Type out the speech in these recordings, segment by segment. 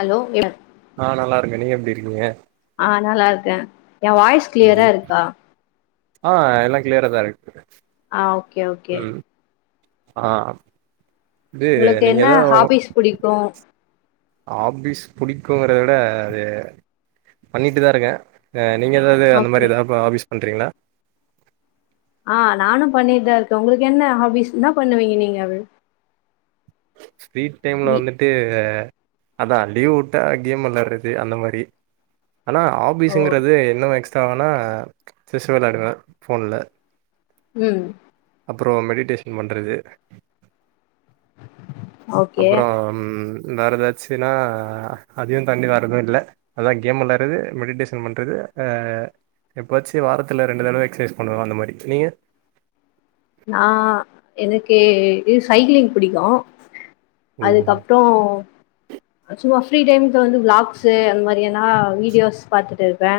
Hello எ ஆ நல்லா இருக்கே நீங்க எப்டி இருக்கீங்க ஆ நல்லா இருக்கே எ வாய்ஸ் கிளியரா ம் இருக்கா ஆ எல்லா கிளியரதா இருக் ஆ ஓகே ஓகே ஆ இது உங்களுக்கு நீங்க என்ன எதோ உங்கு ஹாபிஸ் புடிக்கு ஆபிஸ் புடிக்குங்கறத விட அது பண்ணிட்டுதா இருக்கே அ நீங்க எதாவுது அந்த ஓகே மாரி ஏதாவுத் ப ஆபீஸ் பண்றீங்ளா ஆ நானு பண்ணிட்தாருக்கே உங்களுக் என்ன ஆபிஸ் இன்னா பண்ணுவீங்க நீங்க அவிள் ஸ்வீட் டைம்ல வந்துட்டு அ அதா லீவ் வுட்டா கேம் வெளாட்றது அந்த மாரி ஆனா ஓ ஆபீஸுங்கிறது இன்னு எக்ஸ்ட்ரா வேனா செஸ் வெளையாடுவே ஃபோன்ல ம் அப்றோ மெடிடேஷன் பண்றது ஓகே அப்றோ ம் வேறெதாச்சின்னா அதையு தாண்டி வேறெது இல்ல அதா கேம் வெளையாட்றது மெடிடேஷன் பண்றது அ எப்வாச்சி வாரத்துல ரெண்டு தடவ எக்சைஸ் பண்ணுவோ அந்த மாரி நீங்க [inaudible] ஏ இது சைக்ளிங் புடிக்கு ஓ அதுக்கப்றோ சும்மா ஃப்ரீ டைம்க்கு வந்து விளாக்ஸு அந்த மாரி ஏனா வீடியோஸ் பாத்துட்டு இருப்பே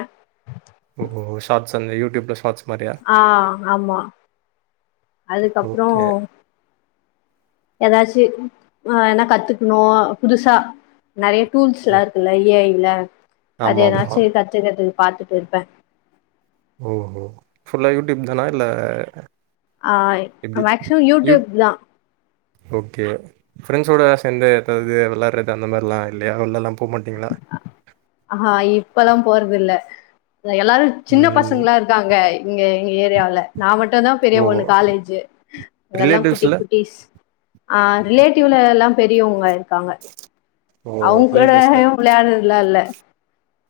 ஓ ஹோ ஷாட்ஸ் அந்த யூடியூப்ல ஷாட்ஸ் ஆ ஆமா அதுக்கப்றோ ஓகே. எதாச்சி ஆ என்னா கத்துக்னு புதுசா நெறைய டூல்ஸ் எல்லா ம். இருக்குல்ல ஏ ஐ ல அது ஆமாமா. ஏதாச்சி கத்துகெற்துக்கு பாத்துட் இருப்பே ஓஹோ ஃபுல்லா யூடியூப் தானா இல்ல ஆ எப்டி? மேக்சிமம் யூட் யூடூப் தா ஓகே ஃப்ரெண்ஸோட சேந்து எதாவது வெளாட்றது அந்த மாரிலா இல்லையா உள்ளெல்லா ஆ ஹா இப்பெல்லா போறதில்ல இங்க எல்லாரு சின்ன ம். பசங்களா இருக்காங்க இங்க எங்க ஏரியாவுல நா மட்டு தா பெரிய ஓ! பொண்ணு காலேஜு இங்க எல்லா குட்டி ரிலேட்டிவ்ஸ்ல? குட்டிஸ் ஆ ரிலேட்டிவ்ல எல்லா பெரியவுங்க இருக்காங்க ஓ! அவுங் கூட ரிலேட்டிவ்ஸ்ல. வெளையாட்றத்லா இல்ல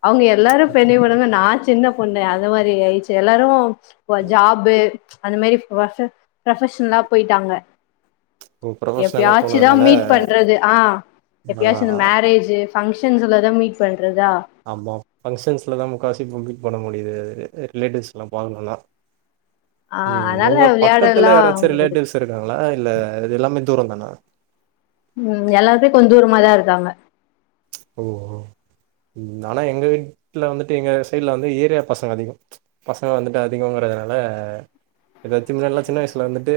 அவுங்க எல்லாரு பெண்ணி வுடுங்க நா சின்ன பொண்ணு அந்த மாரி ஆயிச்சி எல்லாரு வ ஜாபு அந்த மேரி வ பெ ப்ரெப்ஷ்னல்லா போய்ட்டாங்க ஓ! ப்ரொஃபஷ்னலா எப்யாச்சுதா போனதுனால மீட் பண்றது ஆ ஆ எப்யாச்சு இந்த மேரேஜு ஃபங்க்ஷன்ஸ்ல தா மீட் பண்றதா ஆமா ஃபங்க்ஷன்ஸ்ல தா முக்காசி இப்ப மீட் பண்ண முடியிது அ ரிலேட்டிவ்ஸ் எல்லா பாக்கணுனா ஆ ம் அதனால உங்க பக்கத்துல விளையாடல்லா யாராச்சு முடியது ரிலேட்டிவ்ஸ் இருக்காங்களா இல்ல இது எல்லாமே தூரோதானா ம் எல்லாருமே கொஞ்ச தூரமா தா இருக்காங்க ஓ ஆனா எங்க வீட்ல வந்துட்டு எங்க சைட்ல வந்து ஏரியா பசங்க அதிகோ பசங்க வந்துட்டு அதிகங்கற அதனால ஏதாச்சும் நல்ல சின்னயசுல வந்துட்டு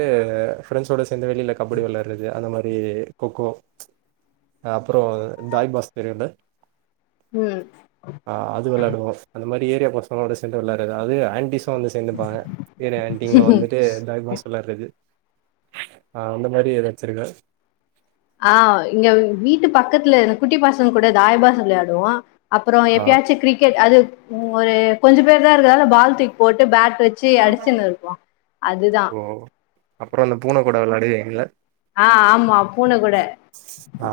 ஃப்ரெண்ட்ஸோட சேர்ந்து வெளியில கபடி வெளாடுறது அந்த மாரி கொக்கோ அப்றோ தாயபாஸ் தெரியுல ம் அ அது வெளையாடுவோ அந்த மாரி ஏரியா பசங்களோடு சேர்ந்து வெளாடுறது அதுவு ஆண்டிஸ் வந்து சேந்துப்பாங்க ஏரியா ஆண்டிங்களு வந்துட்டு தாயபாஸ் வெளாடுறது அ அந்த மாரி எதாச்சு இருக்க அ இங்க வீட்டு பக்கத்துலரு குட்டி பசங்க கூட தாய்பாஸ் வெளையாடுவோ அப்றோ ஆ எப்பயாச்சு கிரிக்கெட் அது ஒரு கொஞ்ச பேர் தா இருக்கதால பால் தூக்கி போட்டு பேட் வெச்சு அடிச்சின்னு இருப்போ அதுதா ஓ ஆ ஆமா பூன கூட அ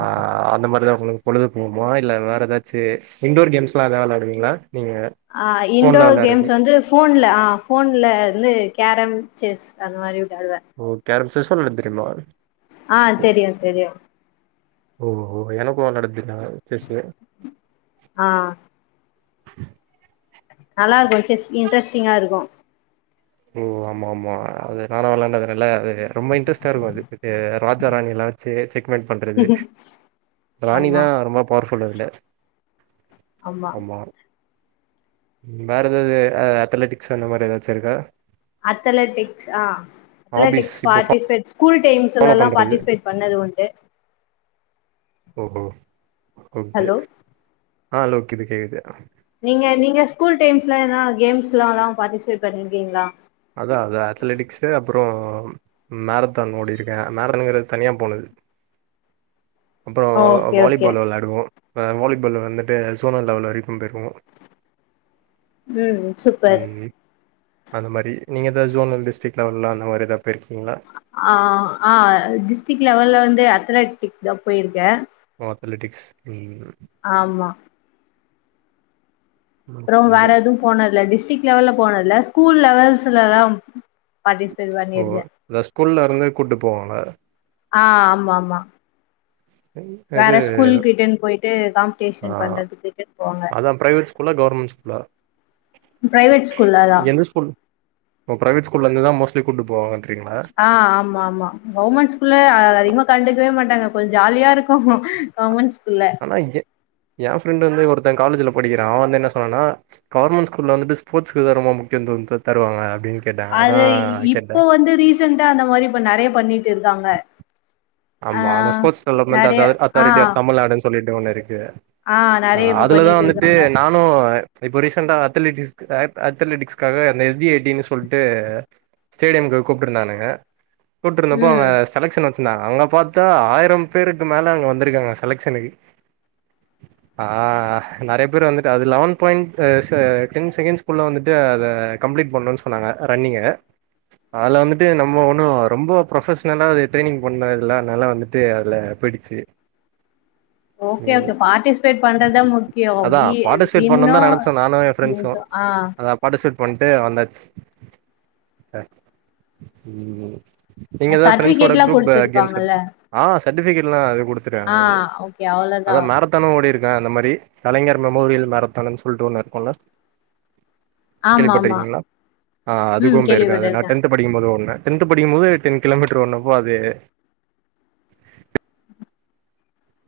அந்த மாரி தா உங்ளுக்கு பொழுது போகுமா இல்ல வேற எதாச்சு இண்டோர் கேம்ஸ்லா நெறைய வெளாடுவீங்களா நீங்க அ ஃபோன்ல இன்டோர் வெளாடுறது கேம்ஸ் வந்து ஃபோன்ல அ ஃபோன்ல வந்து கேரம் செஸ் அந்த மாரி விளையாடுவே ஓ கேரம் செஸ் வெளாட தெரியுமா அ தெரியு தெரியு ஓ ஓ எனக்கு வெளாட தெரியு செஸ்சு அ நல்லா இருக்கு செஸ் இன்ட்ரெஸ்டிங்கா இருக்கு ஓ ஆமா ஆமா அது நானா வெளாயாண்டதால அது நல்ல அது ரொம்ப இன்ட்ரெஸ்ட்டா இருக்கு அது ராஜா ராணி எல்லா வெச்சு செக்மேட் பண்றது ராணி ஆமா தா ரொம்ப பவர்ஃபுல் அதுல ஆமா வேரெதாது அத்லெட்டிக்ஸ் அந்த மாரி எதாச்சு இருக்கா அத்லெட்டிக்ஸ் அ ஹாபிஸ் அத்லெட்டிக்ஸ் இப்போ பார்ட்டிசிபேட் ஸ்கூல் ஃபாலோ டைம்லல்லா பண்றது பார்ட்டிசிபேட் பண்ணது உண்டு ஓஹோ ஓகே ஹலோ அ [unintelligible] நீங்க நீங்க ஸ்கூல் டைம்ஸ்லா எதான கேம்ஸ்லல்லா பார்ட்டிசிபேட் பண்ணிருக்கீங்ளா அதா அ அத்லெட்டிக்ஸ்சு அப்றோ மேரத்தான் ஓடிருக்கே மேரத்தான்னுங்கிறது தனியா போனது [inaudible] அப்றோ ஓகே ஓகே வாலிபால் வெளாடுவோ அ வாலிபால் வந்துட்டு ஜோனல் லெவல் வரைக்கு போயிருக்கோ ம் சூப்பர் அந்த மாரி நீங்க எதாவ்து ஜோனல் டிஸ்டிக் லெவல அந்த மாரி எதா போயிருக்கீங்களா அ அ டிஸ்டிக் லெவல்ல வந்து அத்லெட்டிக் தா போயிருக்க ஓ அத்லெட்டிக்ஸ் ஆமா அப்றோ ஓகே வேற எது போனதுதில்ல டிஸ்ட்ரிக் லெவல்ல போனதுல்ல ஸ்கூல் லெவல்ஸ்ல எல்லா ஓ இந்த ஸ்கூல்ல இருந்து கூட்டு போவாங்க அ ஆமா ஆமா வேற இது ஸ்கூல் கிட்டன்னு போயிட்டு காம்படிஷன் பண்றதுக்கு இட்டுன்னு போவாங்க அதா அ பிரைவேட் ஸ்கூல்லா கவர்மெண்ட் ஸ்கூல்லா பிரைவேட் ஸ்கூல்ல தா எந்த ஸ்கூல் பிரைவேட் ஸ்கூல்ல இருந்துதா மோஸ்டா டிவி கூப்டு போவாங்க அ ஆமா ஆமா கவர்மெண்ட் ஸ்கூல்ல அதிகமா கண்டுக்கவே மாட்டாங்க கொஞ்ச ஜாலியா இருக்கு உமன்ஸ் ஆனா ஜ எ ஃப்ரெண்டு வந்து ஒருத்த காலேஜில படிக்கிறா அவ வந்து என்ன சொன்னனா கவர்மென் ஸ்கூல்ல வந்து ஸ்போட்ஸ்க்குதா ரொம்ப முக்கிய ந்துவ தருவாங்க அப்டின் அது இ இப்ப வந்து ரீசென்டா அந்த மாரி இப்ப நெறைய பண்ணிட்டு இருக்காங்க ஆ ஆமா அந்த ஸ்போட்ஸ் டெவ்லப்மெண்ட் நெறைய அதாரு ஆ அத்தாரிட்டி ஆப் தமிழ்நாடுன்னு சொல்லிட்டு ஒன்னு இருக் ஆ நெறைய இப்ப அஅதுலதா பண்ணிட்டு வந்துட்டு இருக்காங்க நானு இப்போ ரீசெண்டா அத்லெடிக்ஸ்க்கு அத் அத்லெட்டிக்ஸ்க்காக அந்த எஸ் டி ஐடின் சொல்ட்டு ஸ்டேடியம்க்கு கூப்ட்டுருந்தானுங்க கூப்ட்டுருந்தப்போ அவுங்க ம் செலக்ஷன் வச்சிந்தா அங்க பாத்தா ஆயிரம் பேருக்கு மேல அங்க வந்திருக்காங்க செலக்ஷனுக்கு [inaudible] அ நெறய பேர் வந்துட்டு அது லெவன் பாயிண் அ ச டென் செகெண்ஸ் குள்ள வந்துட்டு அத கம்ப்ளீட் பண்ணுன் சொன்னாங்க ரன்னிங்க அதுல வந்துட்டு நம்ம ஒண்ணு ரொம்ப ப்ரொஃபஷ்னலா அது ட்ரைனிங் பண்ண ல அத்னால வந்துட்டு அதுல போய்டுச்சு [inaudible] ஓகே ஓகே பார்டிஸ்பேட் பண்றத்தா முக்கியோ அதா வி பார்ட்டிசிபேட் பண்ணணுன் விண்ணோ தா நெனச்சோ நானு எ ஃப்ரெண்ட்ஸு லூசோ அ அதா பாட்டிஸ்பேட் பண்ட்டு வந்தாச் அ ம் நீங்கதா ஃப்ரெண்ட்ஸோட சர்டிபிகேட்லா குரூப்பு கேம்ஸ் குடுத்துருப்பாங்கல்ல ஆ சட்டிஃபிகேட்லா குடுத்துடாங்க ஆ அது ஓகே அவ்ளோதா அதா மேரத்தானு ஓடிரு க்க அந்த மாரி கலைஞர் மெமோரியல் மேரத்தான்னுன் சொல்ட்டு ஒண்ணு இருக்குல்ல ஆமா ஆமா கேள்விப்பட்டிருக்கீங்ளா ஆ ம் அதுக்கு போயிருக்கே அது நா கேள்விப்பட்டிருக்கே டென்த்து படிக்கும்போது ஓட்ன டென்த்து படிக்கும்போது டென் கிலோமீட்டர் ஓடனப்போ அது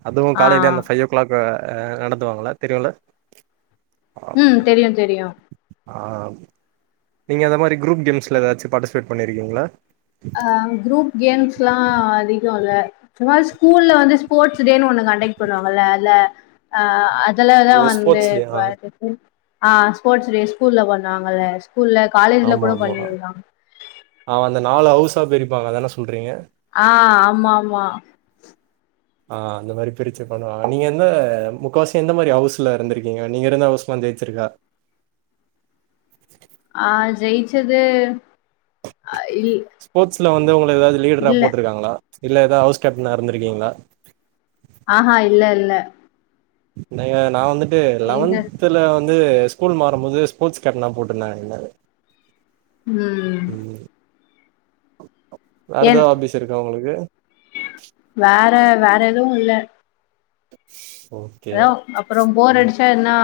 அதுவு ஆ காலைல்யே அந்த ஃபை ஓ க்ளாக் அ அ நடத்துவாங்கள தெரியுல ம் தெரியு தெரியு ஆ நீங்க அந்த மாரி குரூப் கேம்ஸ்ல எதாச்சு பாட்டிஸ்பேட் பண்ணிருக்கீங்ளா அ குரூப் கேம்ஸ்லா அதிகோ‌ இல்ல சுமா ஸ்கூல்ல வந்து ஸ்போட்ஸூ டேனு ஒண்ணு கண்டக் பண்ணுவாங்கல்ல அத்ல அ அ தலதா ஓ வந்து ஸ்போர்ட்ஸ் டே ஆ பாட்டிஸ்பைட் ஆ ஸ்போர்ட்ஸு டே ஸ்கூல்ல பண்ணுவாங்கல ஸ்கூல்ல காலேஜ்ல ஆமா கூட ஆமா பண்ணிருக்காங் ப்பா பிரிப்பாங்க அதான சொல்றீங்க ஆ ஆமாமா ஆ அந்த மாரி பிரிச்சு பண்ணுவாங்க நீங்க எந்த முக்காவாசி எந்த மாரி ஹவுஸ்ல இருந்திருக்கீங்க நீங்க இருந்த ஹவுஸ் மா ஜெயிச்சிருக்கா அ ஜெயிச்சது அ இல் த்துல வந்து உங்கள எதாவ்து லீடரா இல்ல போட்ருக்காங்களா இல்ல எதா ஹவுஸ் கேப்டனா இருந்திருக்கீங்ளா ஆஹா இல்ல இல்ல இன்னெங்க நா வந்துட்டு எங்க லெவன்த்துல வ ந்து ஸ்கூல் மாறும்போது ஸ்போட்ஸ் கேப்டனா போட்ருந்தாங்க என்ன ம் வேற என் ஏதாவது ஹாபிஸ் இருக்கா உங்களுக்கு வேற வேற எதுவு இல்ல ஓகே எதாவ் அப்புறம் போர் அடிச்சா எதனா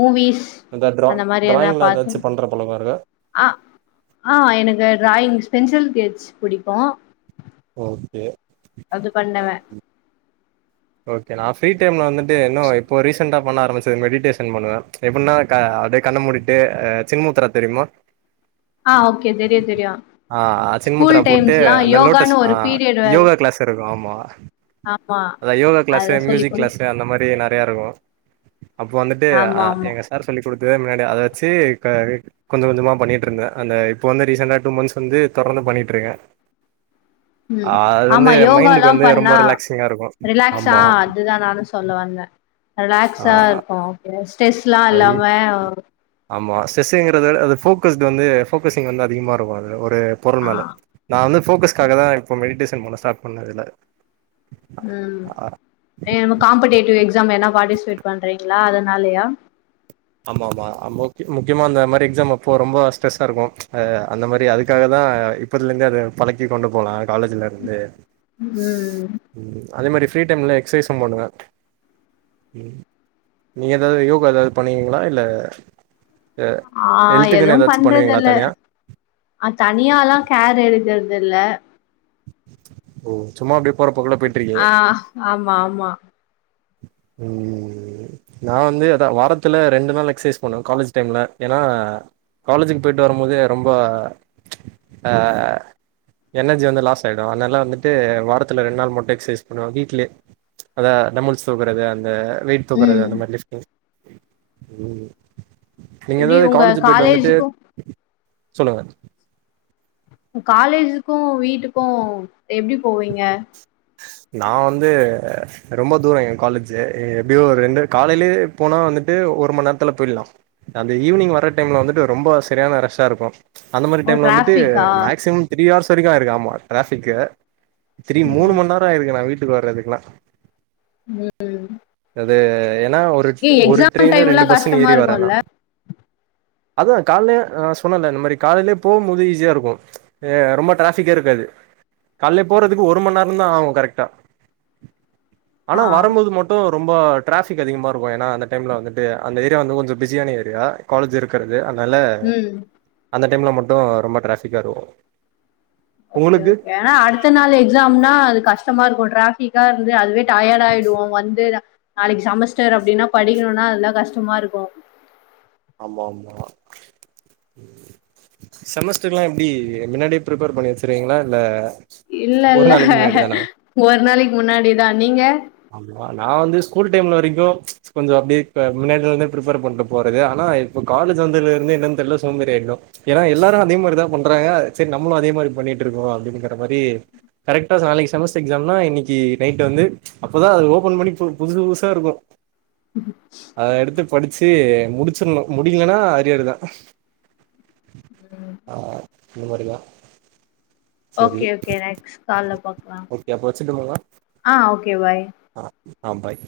மூவீஸ் இந்த ட்ரா அந்த ட்ராயிங்லா எதாச்சு பண்ற பழக்கோ இருக்கா அஹ ஆஹ எனக்கு ட்ராயிங் ஸ்பென்சில் கெச் புடிக்கு ஓகே அது அ பண்ணுவே ம் ஓகே நா ஃப்ரீ டைம்ல வந்துட்டு இன்னு இப்போ ரீசென்டா பண்ண ஆரம்பிச்ச மெடிடேஷன் பண்ணுவே எப்பின்னா கா அப்டியே கண்ண மூடிட்டு் அ சின்முத்திர தெரியுமா ஆ ஓகே தெரியு தெரியு அ அ ஸ்கூல் சின்முத்தரா போட்டு டைம்ஸ்லா அந்த லோட்டஸ் யோகான்னு ஆ ஒரு பீரியட் வேற யோகா க்ளாஸ்லருக்கு ஆமா ஆமா அதா யோகா கிளாஸ் அத சொல்லி மியூசிக் குடு கிளாஸ் அந்த மாரி நறையா இருக்கு அப்போ வந்துட்டு அ ஆமா ஆமா எங்க சார் சொல்லி கொடுத்ததா முன்னாடி அத வச்சு க கொஞ்ச கொஞ்சமா பண்ணிட்டுருந்தே அந்த இப்ப வந்து ரீசன்ட்டா டூ மந்தஸ் வந்து தொ தொடர்ந்து பண்ணிட்டுருக்க ம் ஆமா யோகால்லா மைண்டுக்கு வந்து ரொம்ப பண்ணா ரிலாக்சிங்கா இருக்கு ரிலாக்ஸா ஆமா அதுதா நானு சொல்ல வந்த ஆ ரிலாக்ஸா இருக்கு ப்ப ஸ்ட்ரெஸ்லா அது இல்லாம ஆமா ஸ்டரெஸ்ஸுங்கறத அது ஃபோக்கஸ்டு வந்து ஃபோக்கஸிங் வந்து அதிகமாருக்கு அதுல ஒரு அ பொருள் ஆ மேல நா வந்து ஃபோக்கஸ்க்காக தான் இப்போ மெடிடேஷன் பண்ண ஸ்டார்ட் பண்ணே இதுல ம் ஏ காம்படேட்டிவ் எக்ஸாம் என்ன பார்ட்டிசிபேட் பண்றீங் ல அதனாலயா ஆமா ஆமா முக் முக்கியமா அந்த மாரி எக்ஸா அப்போ ரொம்ப ஸ்ட்ரெஸ்ஸா இருக்கு அந்த மாரி அதுக்காக தா ஆ இப்பத்துலருந்தே அத பழக்கி கொண்டு போலா காலேஜ்லருந்து ம் அதே மாரி ஃப்ரீ டைம்ல எக்சைஸும் பண்ணுவே ம் நீங்க எதாது யோகா எதாது பண்ணுவீங்களா இல்ல ஆ எதுவு ஹெல்த்துக்குன்னு ஏதாச்சு பண்ணுவீங்களா பண்றதில்ல தனியா அ தனியாலா கேர் எடுக்கறது இல்ல ஓ சும்மா அப்டியே போற போக்குல போயிட்டு இருக்கீங்க ஆ ஆமா ஆமா ம் நா வந்து அதா வாரத்துல ரெண்டு நாள் எக்சைஸ் பண்ணுவ காலேஜ் டைம்ல எனா காலேஜுக் போய்ட்டு வரும்போதே ரொம்ப ச் அ எனர்ஜி வந்து லாஸ் ஆய்டு அதனால வந்துட்டு வாரத்துல ரெண் நாள் மட்டு எக்சைஸ் பண்ணுவ வீட்லயே ச் அதா டம்புல்ஸ் தூக்கறது அந்த வெயிட் தூக்கறது ம் அந்த மாரி லிஃப்ட்டிங் ம் நீங்க ஏதோ எப்டி உங்க காலேஜ்க் போய்ட்டு வந்துட்டு காலேஜுக்கு சொல்லுங்க உ காலேஜுக்கு வீட்டுக்கு எப்டி போவீங்க நா வந்து ரொம்ப தூர எ காலேஜு எப்டியோ ஒரு ரெண்டு காலேலயே போனா வந்துட்டு ஒரு மண் நேர்த்துல போய்ட்லா அந்த ஈவ்னிங் வர டைம்ல வந்துட்டு ரொம்ப செரியான ரஷ்ஷா இருக்கு அந்த மாரி ஓ டைம்ல வந்துட்டு டிராஃபிக்கா மேக்சிமம் த்ரீ ஹார்ஸ் வரிக்கு ஆய்ருக்கு ஆமா ட்ராபிக்கு திரி மூணு ம் மணி நேரம் ஆயிருக்கு நா வீட்டுக்கு வர்றதுக்குல்லா ம் அது ஏன்னா ஒரு ஏ ஒரு எக்ஸாம் ட்ரெயினு டைம்லா ரெண்டு பஸ் கஷ்டமா ஏறி வரே நா இருக்குல்ல அததா காலயே சொன்னல இந்த மாரி காலையிலயே போம்போது ஈஸியா இருக்கு ரொம்ப டிராஃபிக்கே இருக்காது காலே போறதுக்கு ஒரு மண் நேரந்தா ஆகு கரெக்டா ஆனா ஆ வரும் போது மட்டு ரொம்ப ட்ராஃபிக் அதிகமா இருக்கு ஏன்னா அந்த டைம்ல வந்துட்டு அந்த ஏரியா வந்து கொஞ்ச பிஸியான ஏரியா காலேஜ் இருக்கிற து அதனால ம் அந்த டைம்ல மட்டு ரொம்ப ட்ராபிக்கா இருக்கு ஓகே உங்களுக்கு ஓகே ஏ அடுத்த நாள் எக்ஸாம்னா அது கஷ்டமா இருக்கு டராபிக்கா இருந்து அதுவே டயடா ஆயிடுவோ வந்து நாளைக்கு செமஸ்டர் அப்டின்னா படிக்கணுனா அதெல்லா கஷ்டமா இருக்கு ஆமா ஆமா செமஸ்டர் எல்லா எப்டி மின்னாடியே பிரிப்பேர் பண்ணி வச்சிருவீங்களா இல்ல இல்ல ஒரு இல்ல நாளைக்கு முன்னாடி தானா ஒரு நாளைக்கு முன்னாடிதா நீங்க ஆமா நா வந்து ஸ்கூல் டைம்ல வரைக்கு கொஞ்ச அப்டியே முன்னாடி நாள்ல இருந்தே பிரிப்பேர் பண்ட்டு போறது ஆனா இப்ப காலேஜ் வந்ததுல இருந்து என்ன தெர்ல சோம்பேறி ஆயிட்டோ எல்லாரு அதே மாரி தா பண்றாங்க சரி நம்ளு அதே மாரி பண்ணிட்டு இருக்கோ அப்டிங்கற மாரி கரெக்டா நாளைக்கு செமஸ்டர் எக்ஸாம்னா இன்னைக்கு நைட் வந்து அப்பதா அது ஓபன் பண்ணி புதுசு புதுசா இருக்கு அத எடுத்து படிச்சு முடிச்சிட்ணு முடிக்கலன்னா அரியர்தா ஆ இந்த மாரியா ஓகே ஓகே நெக்ஸ்ட் கால்ல பாக்லா ஓகே அப்ப வச்சுட்டுங்களா? ஆ ஓகே வாய் ஆ ஆ பாய்